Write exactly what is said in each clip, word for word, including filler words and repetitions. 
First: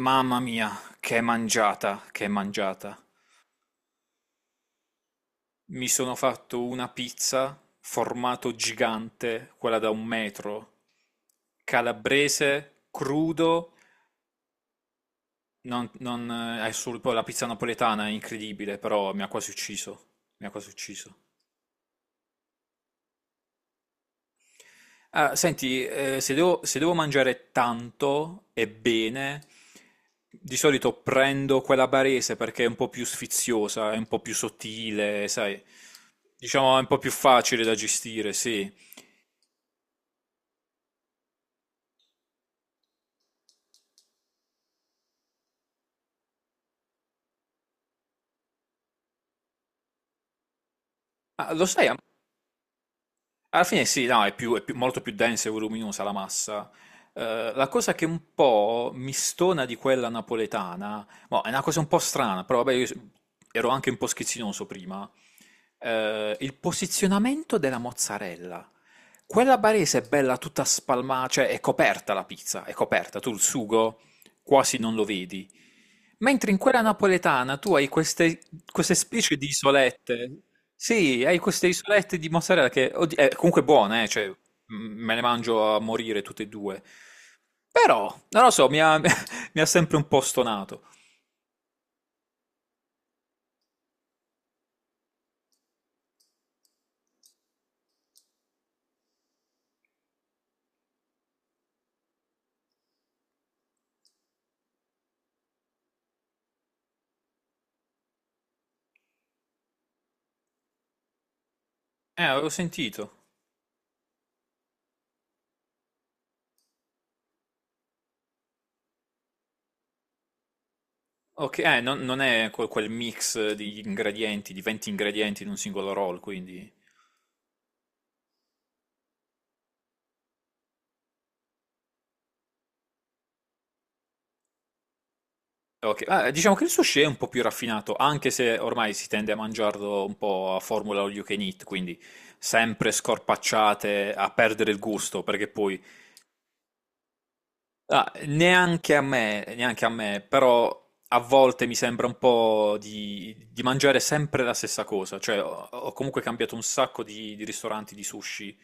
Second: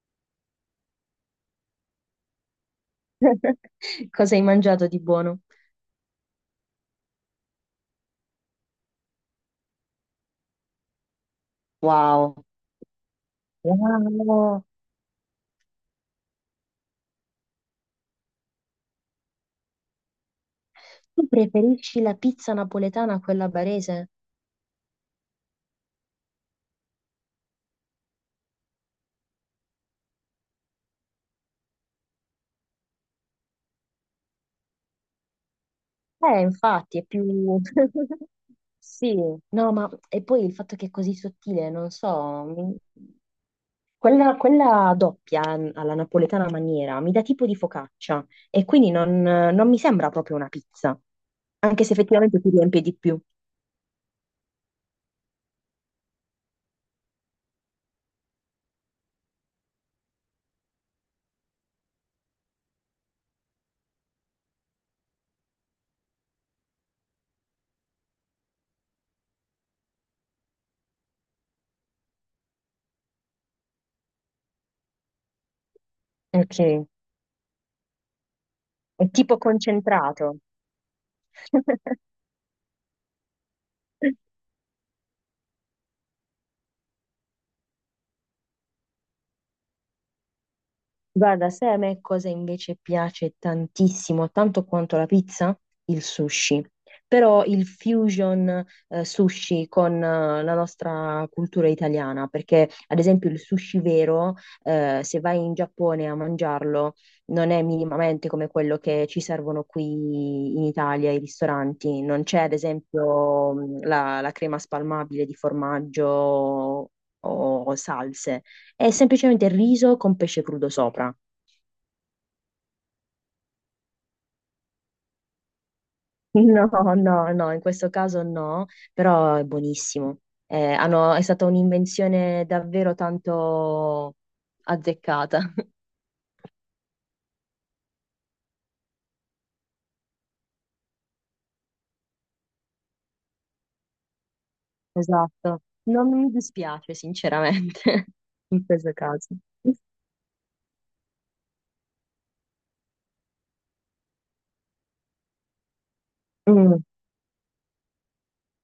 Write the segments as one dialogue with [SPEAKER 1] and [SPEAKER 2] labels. [SPEAKER 1] Mamma mia, che mangiata, che mangiata.
[SPEAKER 2] Cosa hai mangiato di buono?
[SPEAKER 1] Mi sono fatto una pizza, formato gigante, quella da un metro,
[SPEAKER 2] Wow.
[SPEAKER 1] calabrese, crudo,
[SPEAKER 2] Wow,
[SPEAKER 1] non, non, eh, è sul- poi la pizza napoletana è incredibile, però mi ha quasi ucciso, mi ha quasi ucciso.
[SPEAKER 2] tu preferisci la pizza napoletana a quella barese?
[SPEAKER 1] Ah, senti, eh, se devo, se devo mangiare tanto e bene, di solito prendo quella barese perché è un po' più sfiziosa, è un po' più sottile, sai,
[SPEAKER 2] Eh,
[SPEAKER 1] diciamo è un po'
[SPEAKER 2] infatti, è
[SPEAKER 1] più
[SPEAKER 2] più...
[SPEAKER 1] facile da gestire, sì.
[SPEAKER 2] Sì, no, ma e poi il fatto che è così sottile, non so, mi- quella, quella doppia mm, alla napoletana maniera mi dà tipo di focaccia e quindi non, non mi sembra proprio una pizza,
[SPEAKER 1] Ah, lo
[SPEAKER 2] anche
[SPEAKER 1] sai,
[SPEAKER 2] se
[SPEAKER 1] a-
[SPEAKER 2] effettivamente ti riempie di più.
[SPEAKER 1] alla fine sì, no, è più- è più- molto più densa e voluminosa la massa. Eh, la cosa che un po' mi stona di quella napoletana, boh, è una cosa un po' strana, però vabbè, io s- ero anche un po' schizzinoso prima, eh, il posizionamento della mozzarella. Quella barese è bella tutta spalmata, cioè è coperta la pizza, è coperta, tu il sugo quasi non lo vedi. Mentre in
[SPEAKER 2] Ok,
[SPEAKER 1] quella
[SPEAKER 2] è
[SPEAKER 1] napoletana tu hai queste, queste specie
[SPEAKER 2] tipo
[SPEAKER 1] di
[SPEAKER 2] concentrato.
[SPEAKER 1] isolette. Sì, hai queste isolette di mozzarella che oddi- eh, comunque buone, eh, cioè m- me le mangio a morire tutte e due. Però, non lo so, mi ha, mi ha sempre un po' stonato.
[SPEAKER 2] Guarda, sai a me cosa invece piace tantissimo, tanto quanto la pizza? Il sushi. Però il fusion eh, sushi con eh, la nostra cultura italiana, perché ad esempio il sushi vero, eh, se vai in Giappone a mangiarlo, non è minimamente come quello che ci servono qui in Italia, i ristoranti.
[SPEAKER 1] Eh,
[SPEAKER 2] Non c'è
[SPEAKER 1] avevo
[SPEAKER 2] ad
[SPEAKER 1] sentito.
[SPEAKER 2] esempio mh, la, la crema spalmabile di formaggio o o salse. È semplicemente riso con pesce crudo sopra.
[SPEAKER 1] Ok, eh, non, non è quel, quel mix di ingredienti, di venti ingredienti in un singolo roll, quindi...
[SPEAKER 2] No, no, no, in questo caso no, però è buonissimo. Eh, hanno- è stata un'invenzione davvero tanto azzeccata.
[SPEAKER 1] Ok, ah, diciamo che il sushi è un po' più raffinato, anche se ormai si tende a mangiarlo un po' a formula all you can eat, quindi sempre scorpacciate, a perdere il gusto, perché
[SPEAKER 2] Esatto.
[SPEAKER 1] poi
[SPEAKER 2] Non mi dispiace, sinceramente.
[SPEAKER 1] ah,
[SPEAKER 2] In questo
[SPEAKER 1] neanche a
[SPEAKER 2] caso.
[SPEAKER 1] me, neanche a me, però a volte mi sembra un po' di, di mangiare sempre la stessa cosa, cioè ho, ho comunque cambiato un
[SPEAKER 2] Mm,
[SPEAKER 1] sacco di, di ristoranti di sushi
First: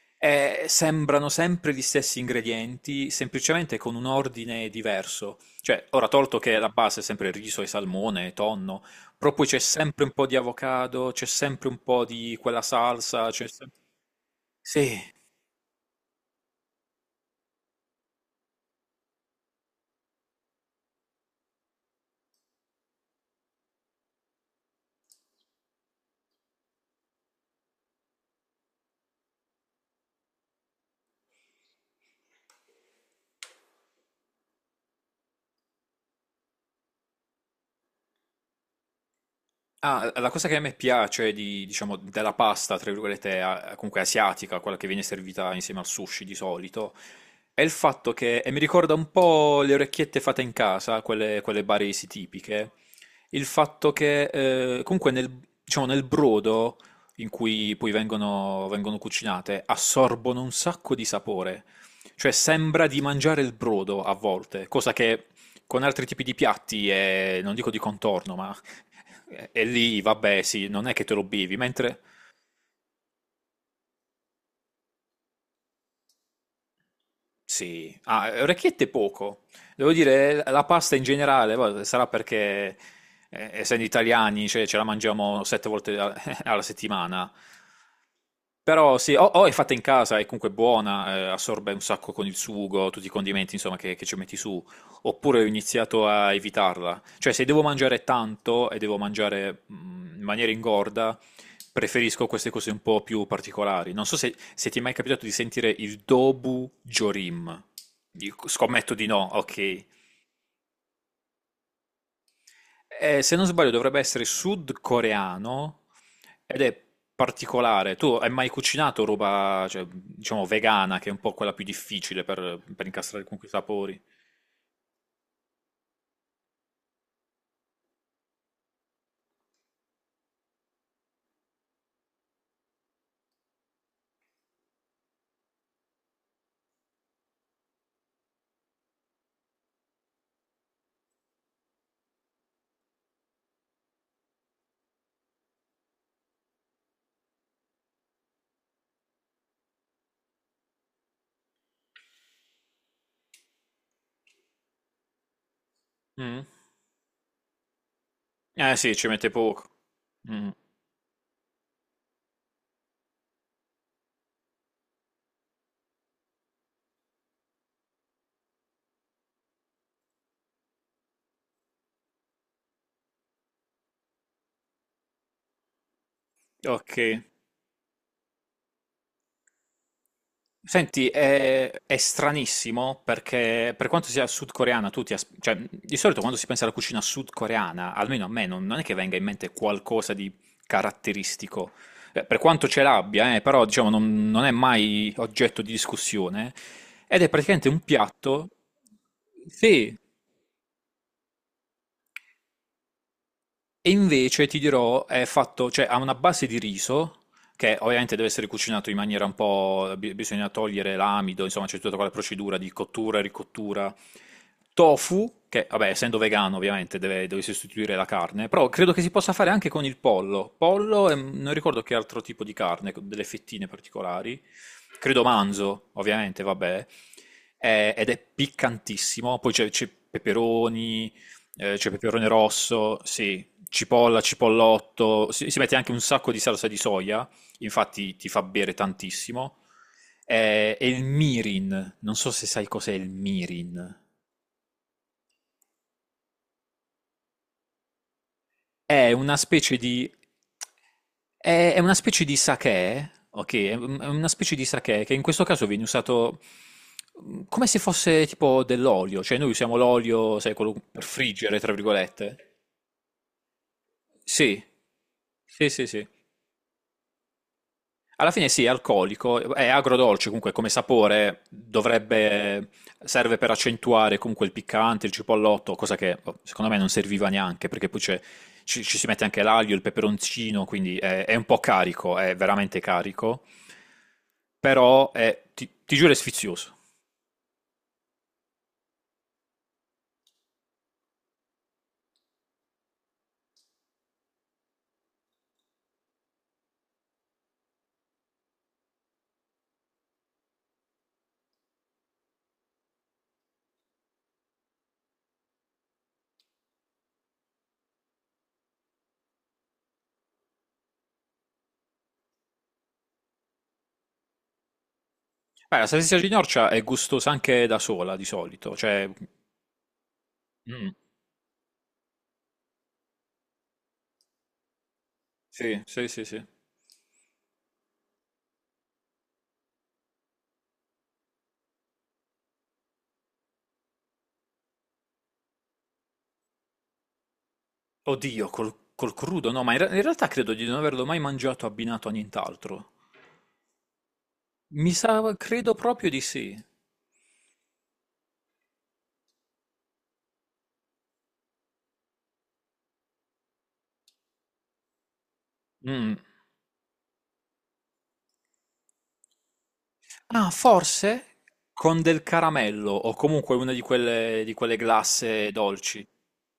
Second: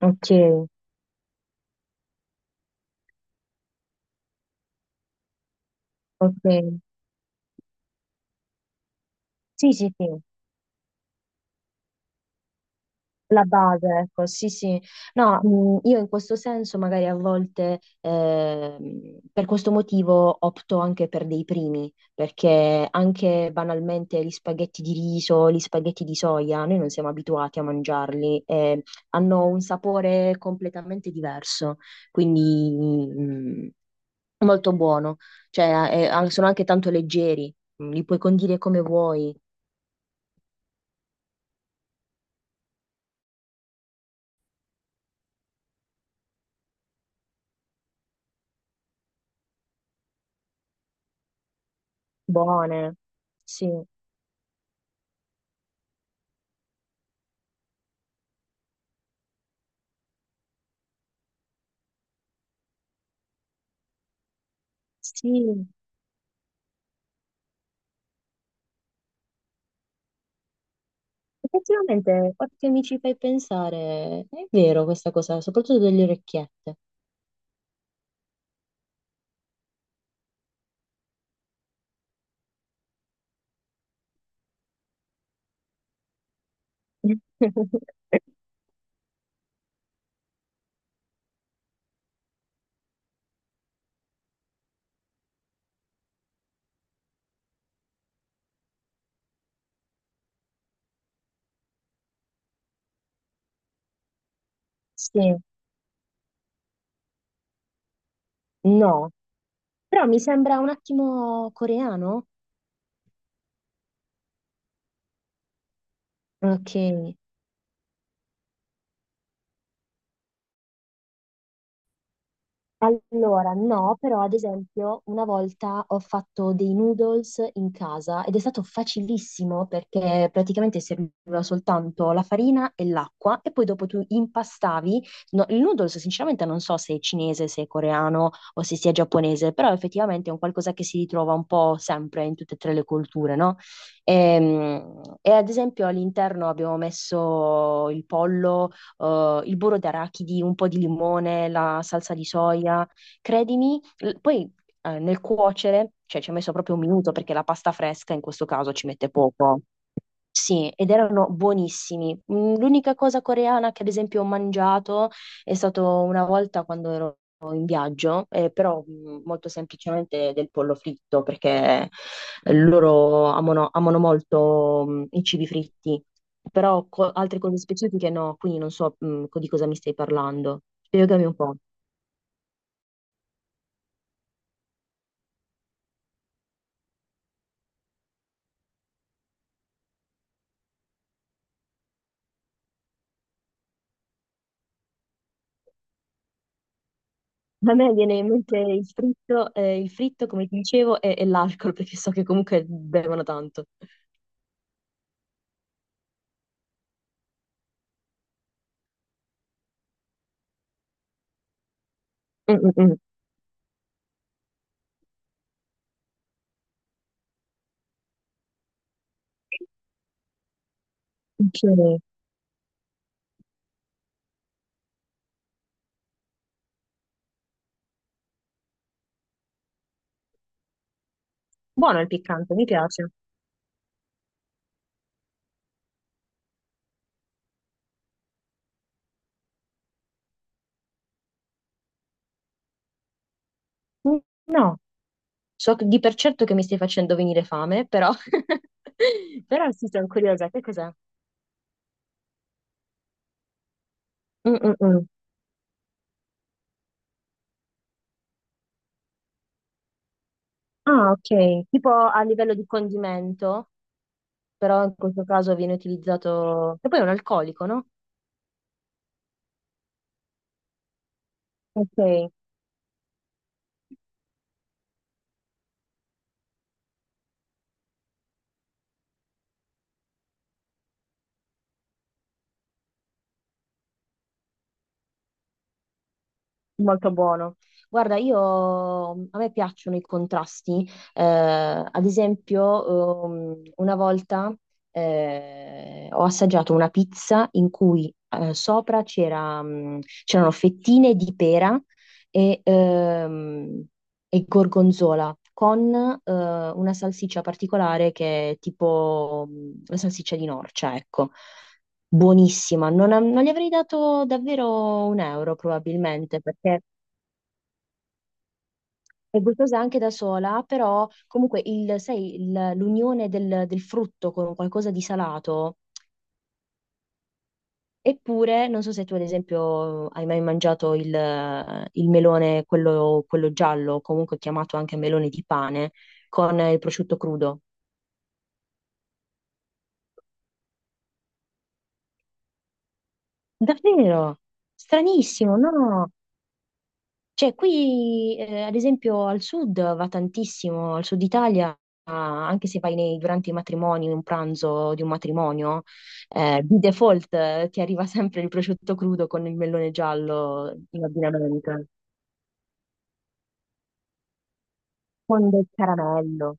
[SPEAKER 2] ok,
[SPEAKER 1] e sembrano sempre gli stessi ingredienti, semplicemente con un ordine diverso. Cioè, ora tolto che la
[SPEAKER 2] ok.
[SPEAKER 1] base è sempre riso e salmone, e tonno, però poi c'è
[SPEAKER 2] Sì, sì,
[SPEAKER 1] sempre
[SPEAKER 2] sì.
[SPEAKER 1] un po' di avocado, c'è sempre un po' di quella salsa,
[SPEAKER 2] La
[SPEAKER 1] c'è sempre...
[SPEAKER 2] base, ecco, sì, sì.
[SPEAKER 1] Sì,
[SPEAKER 2] No, mh, io in questo senso magari a volte ehm, per questo motivo opto anche per dei primi, perché anche banalmente gli spaghetti di riso, gli spaghetti di soia, noi non siamo abituati a mangiarli e hanno un sapore completamente diverso, quindi mh, molto buono. Cioè, eh, eh, sono anche tanto leggeri, li puoi condire come vuoi,
[SPEAKER 1] ah, la cosa che a me piace di, diciamo, della pasta, tra virgolette, a- comunque asiatica, quella che viene servita insieme al sushi di solito, è il fatto che, e mi ricorda un po' le orecchiette fatte in casa, quelle, quelle baresi tipiche,
[SPEAKER 2] buone.
[SPEAKER 1] il
[SPEAKER 2] Sì,
[SPEAKER 1] fatto che eh, comunque nel, diciamo, nel brodo in cui poi vengono, vengono cucinate assorbono un sacco di sapore, cioè sembra di mangiare il brodo a volte, cosa che
[SPEAKER 2] sì.
[SPEAKER 1] con altri tipi di piatti è, non dico di contorno, ma e e lì, vabbè, sì, non è che te lo bevi, mentre...
[SPEAKER 2] Effettivamente, ora che mi ci fai pensare, è vero questa cosa, soprattutto delle orecchiette.
[SPEAKER 1] Sì, ah, orecchiette poco. Devo dire, la pasta in generale, va- sarà perché, eh, essendo italiani, cioè, ce la mangiamo sette volte a- alla settimana. Però sì, o, o è fatta in casa, è comunque buona, eh, assorbe un sacco con il sugo, tutti i condimenti, insomma, che, che ci metti su. Oppure ho iniziato a evitarla. Cioè, se devo mangiare tanto e devo mangiare mm, in maniera ingorda, preferisco queste cose un po' più particolari. Non so se, se ti è mai
[SPEAKER 2] Sì,
[SPEAKER 1] capitato di sentire il Dobu Jorim. Io scommetto di
[SPEAKER 2] no,
[SPEAKER 1] no, ok.
[SPEAKER 2] però mi sembra un attimo coreano.
[SPEAKER 1] Eh, se non sbaglio dovrebbe essere sudcoreano ed
[SPEAKER 2] Ok.
[SPEAKER 1] è particolare. Tu hai mai cucinato roba, cioè, diciamo, vegana, che è un po' quella più difficile per, per incastrare comunque i
[SPEAKER 2] Allora, no,
[SPEAKER 1] sapori?
[SPEAKER 2] però ad esempio una volta ho fatto dei noodles in casa ed è stato facilissimo perché praticamente serviva soltanto la farina e l'acqua e poi dopo tu impastavi. No, il noodles sinceramente non so se è cinese, se è coreano o se sia giapponese, però effettivamente è un qualcosa che si ritrova un po' sempre in tutte e tre le culture, no? Ehm, E, ad esempio all'interno abbiamo messo il pollo, eh, il burro d'arachidi, un po' di limone, la salsa di soia. Credimi, l- poi eh, nel cuocere, cioè ci ha
[SPEAKER 1] Mm.
[SPEAKER 2] messo proprio un minuto perché la pasta fresca in questo caso
[SPEAKER 1] Eh
[SPEAKER 2] ci
[SPEAKER 1] sì, ci
[SPEAKER 2] mette
[SPEAKER 1] mette
[SPEAKER 2] poco.
[SPEAKER 1] poco. Mm.
[SPEAKER 2] Sì, ed erano buonissimi. Mm, l'unica cosa coreana che ad esempio ho mangiato è stato una volta quando ero in viaggio, eh, però mm, molto semplicemente del pollo fritto, perché eh, loro amano, amano molto mm, i cibi fritti, però
[SPEAKER 1] Ok.
[SPEAKER 2] co- altre cose specifiche no, quindi non so mm, co- di cosa mi stai parlando.
[SPEAKER 1] Senti,
[SPEAKER 2] Spiegami un po'.
[SPEAKER 1] è, è stranissimo perché per quanto sia sudcoreana, tu ti as- cioè, di solito quando si pensa alla cucina sudcoreana, almeno a me, non, non è che venga in mente qualcosa di caratteristico. Eh, Per quanto ce l'abbia, eh, però diciamo non, non è mai oggetto di discussione. Ed è praticamente
[SPEAKER 2] A
[SPEAKER 1] un
[SPEAKER 2] me viene in
[SPEAKER 1] piatto.
[SPEAKER 2] mente il fritto, eh, il
[SPEAKER 1] Sì,
[SPEAKER 2] fritto, come ti dicevo, e e l'alcol, perché so che comunque bevono tanto.
[SPEAKER 1] e invece ti dirò, è fatto, cioè ha una base di riso che ovviamente deve essere cucinato in maniera un po', bi- bisogna togliere l'amido, insomma c'è tutta quella
[SPEAKER 2] Mm,
[SPEAKER 1] procedura di
[SPEAKER 2] mm, mm.
[SPEAKER 1] cottura e ricottura. Tofu, che vabbè, essendo vegano ovviamente deve, deve sostituire la carne, però credo che si possa fare anche con il pollo. Pollo e mm, non
[SPEAKER 2] Ok.
[SPEAKER 1] ricordo che altro tipo di carne, con delle fettine particolari. Credo manzo, ovviamente, vabbè. Eh, ed è piccantissimo, poi c'è c'è peperoni, eh, c'è
[SPEAKER 2] Buono il
[SPEAKER 1] peperone
[SPEAKER 2] piccante, mi
[SPEAKER 1] rosso,
[SPEAKER 2] piace.
[SPEAKER 1] sì, cipolla, cipollotto, si, si mette anche un sacco di salsa di soia, infatti ti fa bere tantissimo. Eh, E il mirin, non so se sai cos'è il mirin.
[SPEAKER 2] Mm, no, so che- di per certo che mi stai facendo venire fame, però,
[SPEAKER 1] È una
[SPEAKER 2] però
[SPEAKER 1] specie
[SPEAKER 2] sì, sono
[SPEAKER 1] di
[SPEAKER 2] curiosa, che cos'è?
[SPEAKER 1] è è una specie di sake, ok? È un- è una specie
[SPEAKER 2] Mm,
[SPEAKER 1] di
[SPEAKER 2] mm,
[SPEAKER 1] sake
[SPEAKER 2] mm.
[SPEAKER 1] che in questo caso viene usato mm, come se fosse tipo dell'olio, cioè noi usiamo l'olio, sai, quello per
[SPEAKER 2] Ah,
[SPEAKER 1] friggere,
[SPEAKER 2] ok,
[SPEAKER 1] tra
[SPEAKER 2] tipo a
[SPEAKER 1] virgolette.
[SPEAKER 2] livello di condimento,
[SPEAKER 1] Sì,
[SPEAKER 2] però in questo caso
[SPEAKER 1] sì,
[SPEAKER 2] viene
[SPEAKER 1] sì, sì.
[SPEAKER 2] utilizzato, che poi è un alcolico, no?
[SPEAKER 1] Alla fine sì, è alcolico, è agrodolce comunque come sapore,
[SPEAKER 2] Ok,
[SPEAKER 1] dovrebbe, serve per accentuare comunque il piccante, il cipollotto, cosa che boh, secondo me non serviva neanche, perché poi c'è- ci, ci si mette anche l'aglio, il peperoncino, quindi è, è un po' carico, è veramente carico, però è- ti, ti giuro è sfizioso.
[SPEAKER 2] molto buono. Guarda, io a me piacciono i contrasti. Eh, ad esempio, ehm, una volta eh, ho assaggiato una pizza in cui eh, sopra c'era, mh, c'erano fettine di pera e, ehm, e gorgonzola con eh, una salsiccia particolare che è tipo mh, la salsiccia di Norcia, ecco. Buonissima, non, non gli avrei dato davvero un euro
[SPEAKER 1] Beh, la salsiccia di
[SPEAKER 2] probabilmente
[SPEAKER 1] Norcia
[SPEAKER 2] perché
[SPEAKER 1] è gustosa anche da sola di solito, cioè...
[SPEAKER 2] è gustosa anche da sola,
[SPEAKER 1] mm,
[SPEAKER 2] però comunque il- sai, il- l'unione del, del frutto con qualcosa di salato.
[SPEAKER 1] sì, sì, sì, sì.
[SPEAKER 2] Eppure, non so se tu ad esempio hai mai mangiato il, il melone, quello, quello giallo, comunque chiamato anche melone di pane, con il prosciutto crudo.
[SPEAKER 1] Oddio, col, col crudo, no, ma in, re- in realtà credo di non averlo mai mangiato abbinato a nient'altro.
[SPEAKER 2] Davvero?
[SPEAKER 1] Mi sa,
[SPEAKER 2] Stranissimo,
[SPEAKER 1] credo proprio
[SPEAKER 2] no?
[SPEAKER 1] di sì.
[SPEAKER 2] Cioè, qui, eh, ad esempio, al sud va tantissimo, al sud Italia, ah, anche se vai nei- durante i matrimoni, un pranzo di un matrimonio,
[SPEAKER 1] Mm.
[SPEAKER 2] eh, di default, eh, ti arriva sempre il prosciutto crudo con il melone
[SPEAKER 1] Ah,
[SPEAKER 2] giallo in
[SPEAKER 1] forse
[SPEAKER 2] abbinamento,
[SPEAKER 1] con del caramello o comunque una di quelle, di quelle glasse
[SPEAKER 2] con del
[SPEAKER 1] dolci.
[SPEAKER 2] caramello.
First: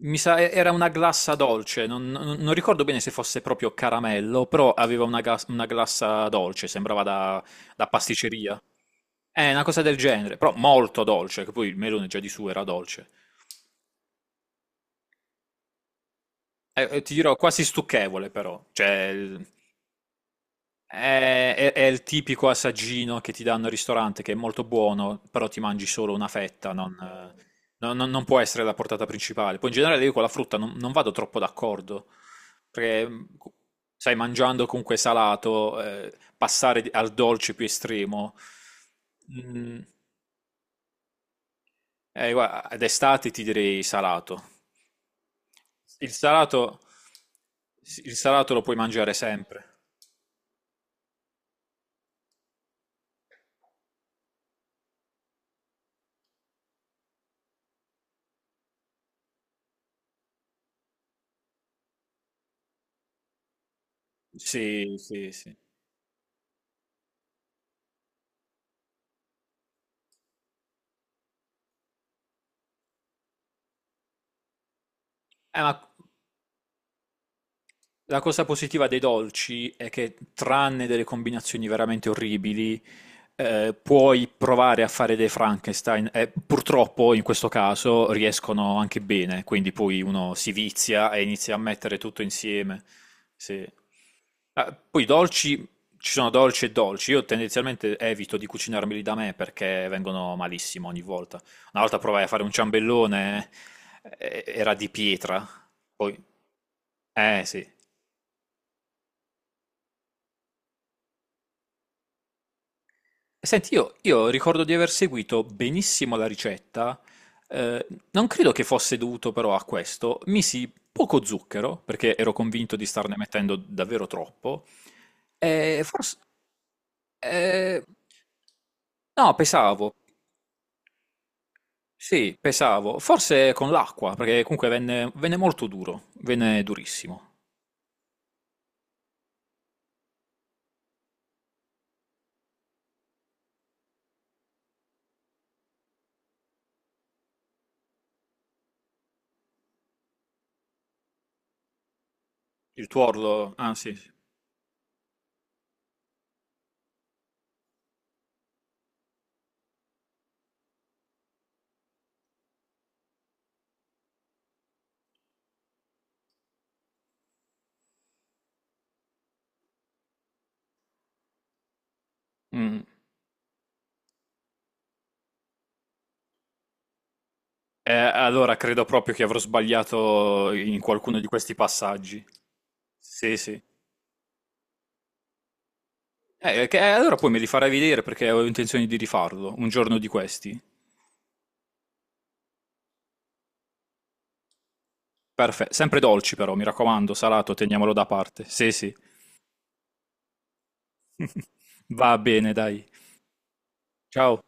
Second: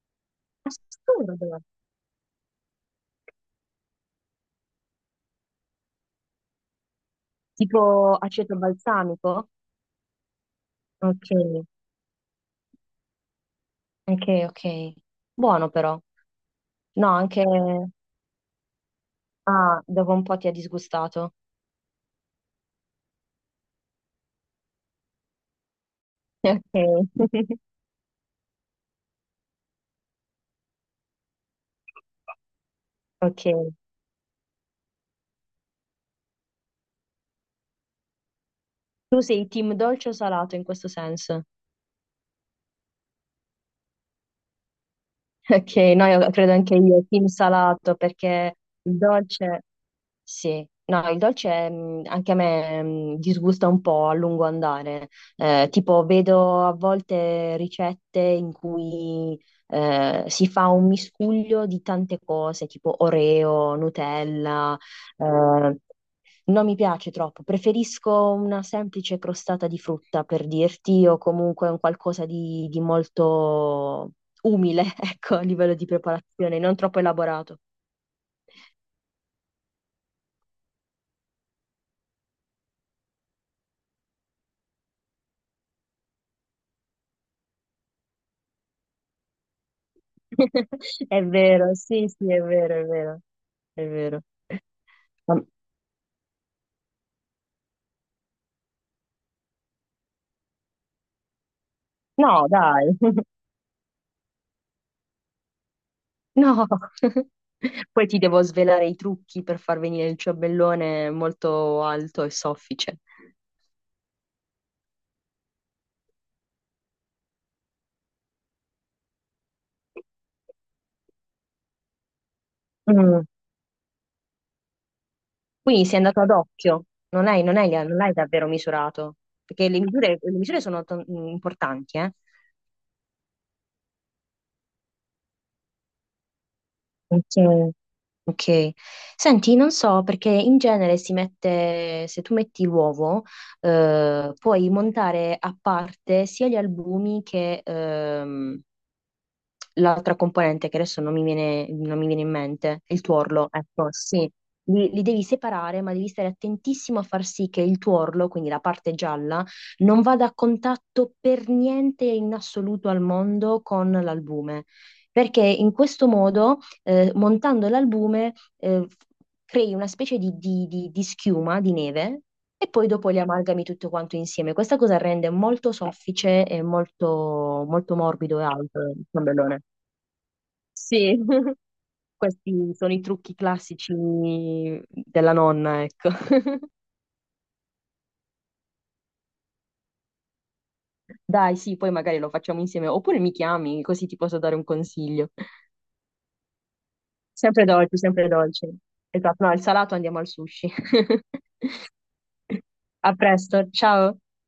[SPEAKER 1] Mi sa, e- era una glassa
[SPEAKER 2] Assurdo!
[SPEAKER 1] dolce, non, non- non ricordo bene se fosse proprio caramello, però aveva una, gas- una glassa dolce, sembrava da, da
[SPEAKER 2] Tipo aceto
[SPEAKER 1] pasticceria. È
[SPEAKER 2] balsamico?
[SPEAKER 1] una cosa del genere, però molto
[SPEAKER 2] Ok,
[SPEAKER 1] dolce, che poi il melone già di su era dolce.
[SPEAKER 2] ok, ok. Buono però.
[SPEAKER 1] Eh, eh,
[SPEAKER 2] No,
[SPEAKER 1] ti dirò,
[SPEAKER 2] anche...
[SPEAKER 1] quasi stucchevole però, cioè il-
[SPEAKER 2] Ah, dopo un po' ti ha disgustato.
[SPEAKER 1] è, è- è il tipico assaggino che ti danno al ristorante, che è molto buono, però ti mangi solo una
[SPEAKER 2] Ok.
[SPEAKER 1] fetta, non, eh, non- non- non può essere la portata principale. Poi in generale io con la frutta non, non vado troppo d'accordo, perché mh, cu-
[SPEAKER 2] Ok.
[SPEAKER 1] sai, mangiando comunque salato, eh, passare di- al dolce più estremo,
[SPEAKER 2] Tu sei team
[SPEAKER 1] mm,
[SPEAKER 2] dolce o salato in questo senso?
[SPEAKER 1] eh, guarda, ad estate ti direi salato.
[SPEAKER 2] Ok, no,
[SPEAKER 1] Il
[SPEAKER 2] io credo anche
[SPEAKER 1] salato,
[SPEAKER 2] io, team salato,
[SPEAKER 1] il salato
[SPEAKER 2] perché
[SPEAKER 1] lo puoi
[SPEAKER 2] il
[SPEAKER 1] mangiare
[SPEAKER 2] dolce,
[SPEAKER 1] sempre.
[SPEAKER 2] sì, no, il dolce mh, anche a me mh, disgusta un po' a lungo andare. Eh, tipo, vedo a volte ricette in cui eh, si fa un miscuglio di tante cose, tipo Oreo, Nutella,
[SPEAKER 1] Sì, sì, sì.
[SPEAKER 2] eh, non mi piace troppo, preferisco una semplice crostata di frutta per dirti, o comunque un qualcosa di, di molto umile, ecco, a
[SPEAKER 1] Eh, ma
[SPEAKER 2] livello di preparazione, non troppo elaborato.
[SPEAKER 1] la cosa positiva dei dolci è che, tranne delle combinazioni veramente orribili, eh, puoi provare a fare dei Frankenstein e purtroppo in questo caso riescono anche bene, quindi poi uno si vizia
[SPEAKER 2] È
[SPEAKER 1] e inizia a
[SPEAKER 2] vero,
[SPEAKER 1] mettere
[SPEAKER 2] sì,
[SPEAKER 1] tutto
[SPEAKER 2] sì, è vero,
[SPEAKER 1] insieme.
[SPEAKER 2] è vero,
[SPEAKER 1] Sì.
[SPEAKER 2] è vero.
[SPEAKER 1] Ah, poi i
[SPEAKER 2] Ma-
[SPEAKER 1] dolci, ci sono dolci e dolci, io tendenzialmente evito di cucinarmeli da me perché vengono malissimo ogni volta. Una volta provai a fare
[SPEAKER 2] No,
[SPEAKER 1] un
[SPEAKER 2] dai,
[SPEAKER 1] ciambellone, eh, era di pietra, poi...
[SPEAKER 2] no.
[SPEAKER 1] Eh sì.
[SPEAKER 2] Poi ti devo svelare i trucchi per far venire il ciambellone molto alto e soffice.
[SPEAKER 1] Senti, io, io ricordo di aver seguito benissimo la ricetta, eh, non credo che fosse dovuto però a questo, misi poco zucchero, perché ero convinto di starne mettendo davvero troppo, e
[SPEAKER 2] Quindi sei
[SPEAKER 1] forse...
[SPEAKER 2] andato ad occhio, non hai, non hai-
[SPEAKER 1] eh,
[SPEAKER 2] non l'hai davvero misurato,
[SPEAKER 1] no,
[SPEAKER 2] perché le
[SPEAKER 1] pesavo,
[SPEAKER 2] misure, le misure sono to- mm, importanti, eh?
[SPEAKER 1] sì, pesavo, forse con l'acqua, perché comunque venne, venne molto duro, venne durissimo.
[SPEAKER 2] Ok. Ok. Senti, non so, perché in genere si mette, se tu metti l'uovo, eh, puoi montare a parte sia gli albumi che, ehm, l'altra componente che adesso non mi viene, non mi viene in mente,
[SPEAKER 1] Il
[SPEAKER 2] il tuorlo,
[SPEAKER 1] tuorlo, ah
[SPEAKER 2] ecco,
[SPEAKER 1] sì, sì.
[SPEAKER 2] sì. Li, li devi separare, ma devi stare attentissimo a far sì che il tuorlo, quindi la parte gialla, non vada a contatto per niente in assoluto al mondo con l'albume, perché in questo modo, eh, montando l'albume, eh, crei una specie di, di- di- di schiuma, di neve, e
[SPEAKER 1] Mm.
[SPEAKER 2] poi dopo li amalgami tutto quanto insieme. Questa cosa rende molto soffice e molto,
[SPEAKER 1] Eh,
[SPEAKER 2] molto morbido e
[SPEAKER 1] allora
[SPEAKER 2] alto
[SPEAKER 1] credo
[SPEAKER 2] il
[SPEAKER 1] proprio che avrò
[SPEAKER 2] ciambellone.
[SPEAKER 1] sbagliato in
[SPEAKER 2] Sì,
[SPEAKER 1] qualcuno di questi passaggi.
[SPEAKER 2] questi sono i trucchi
[SPEAKER 1] Sì, sì.
[SPEAKER 2] classici della nonna, ecco.
[SPEAKER 1] Eh, eh, che- eh, allora poi me li farai vedere perché ho intenzione di rifarlo un giorno di questi.
[SPEAKER 2] Dai, sì, poi magari lo facciamo insieme, oppure mi chiami, così ti posso dare un consiglio.
[SPEAKER 1] Perfetto. Sempre dolci però, mi raccomando, salato,
[SPEAKER 2] Sempre
[SPEAKER 1] teniamolo
[SPEAKER 2] dolci,
[SPEAKER 1] da
[SPEAKER 2] sempre
[SPEAKER 1] parte.
[SPEAKER 2] dolci.
[SPEAKER 1] Sì, sì.
[SPEAKER 2] Esatto, no, al salato andiamo al sushi.
[SPEAKER 1] Va bene, dai.
[SPEAKER 2] A presto, ciao.
[SPEAKER 1] Ciao.